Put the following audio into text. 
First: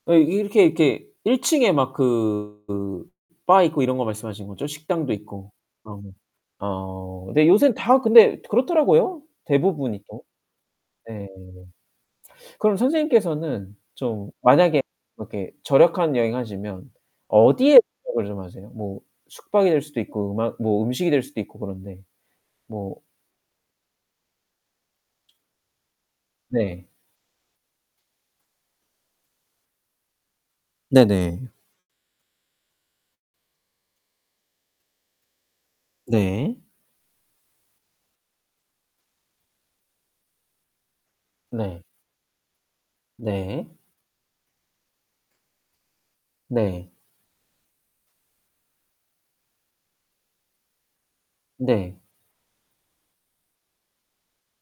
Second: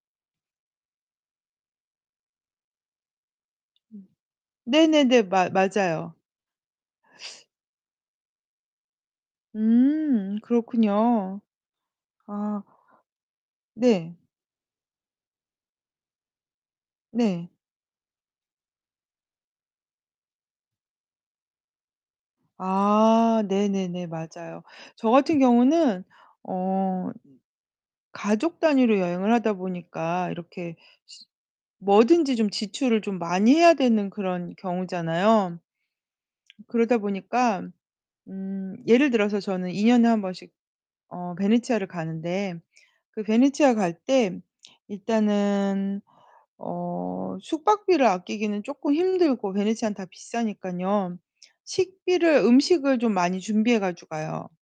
아이 이렇게 이렇게 1 층에 막 그 바 있고 이런 거 음 말씀하시는 거죠? 식당도 네네네. 마 있고. 아 네. 맞아요. 어 네. 요샌 다 근데 그렇더라고요, 대부분이 또. 음 네네. 그렇군요. 아. 그럼 선생님께서는 네. 좀 만약에 그렇게 절약한 여행 하시면 네. 어디에 [unintelligible] 을 좀 하세요? 뭐 숙박이 될 수도 있고 음악 뭐 음식이 될 수도 있고 그런데 뭐 아 네네네. 맞아요. 저 같은 경우는 네. 어 가족 단위로 여행을 하다 보니까 이렇게 네네. 뭐든지 좀 지출을 좀 많이 해야 되는 그런 경우잖아요. 네. 그러다 보니까 음 예를 들어서 저는 2 년에 1 번씩 어 네. 베네치아를 가는데 그 네. 베네치아 갈 때 일단은 네. 어 숙박비를 아끼기는 쪼끔 힘들고 베네치아는 다 비싸니깐요. 네. 식비를 음식을 좀 많이 준비해 가지고 가요.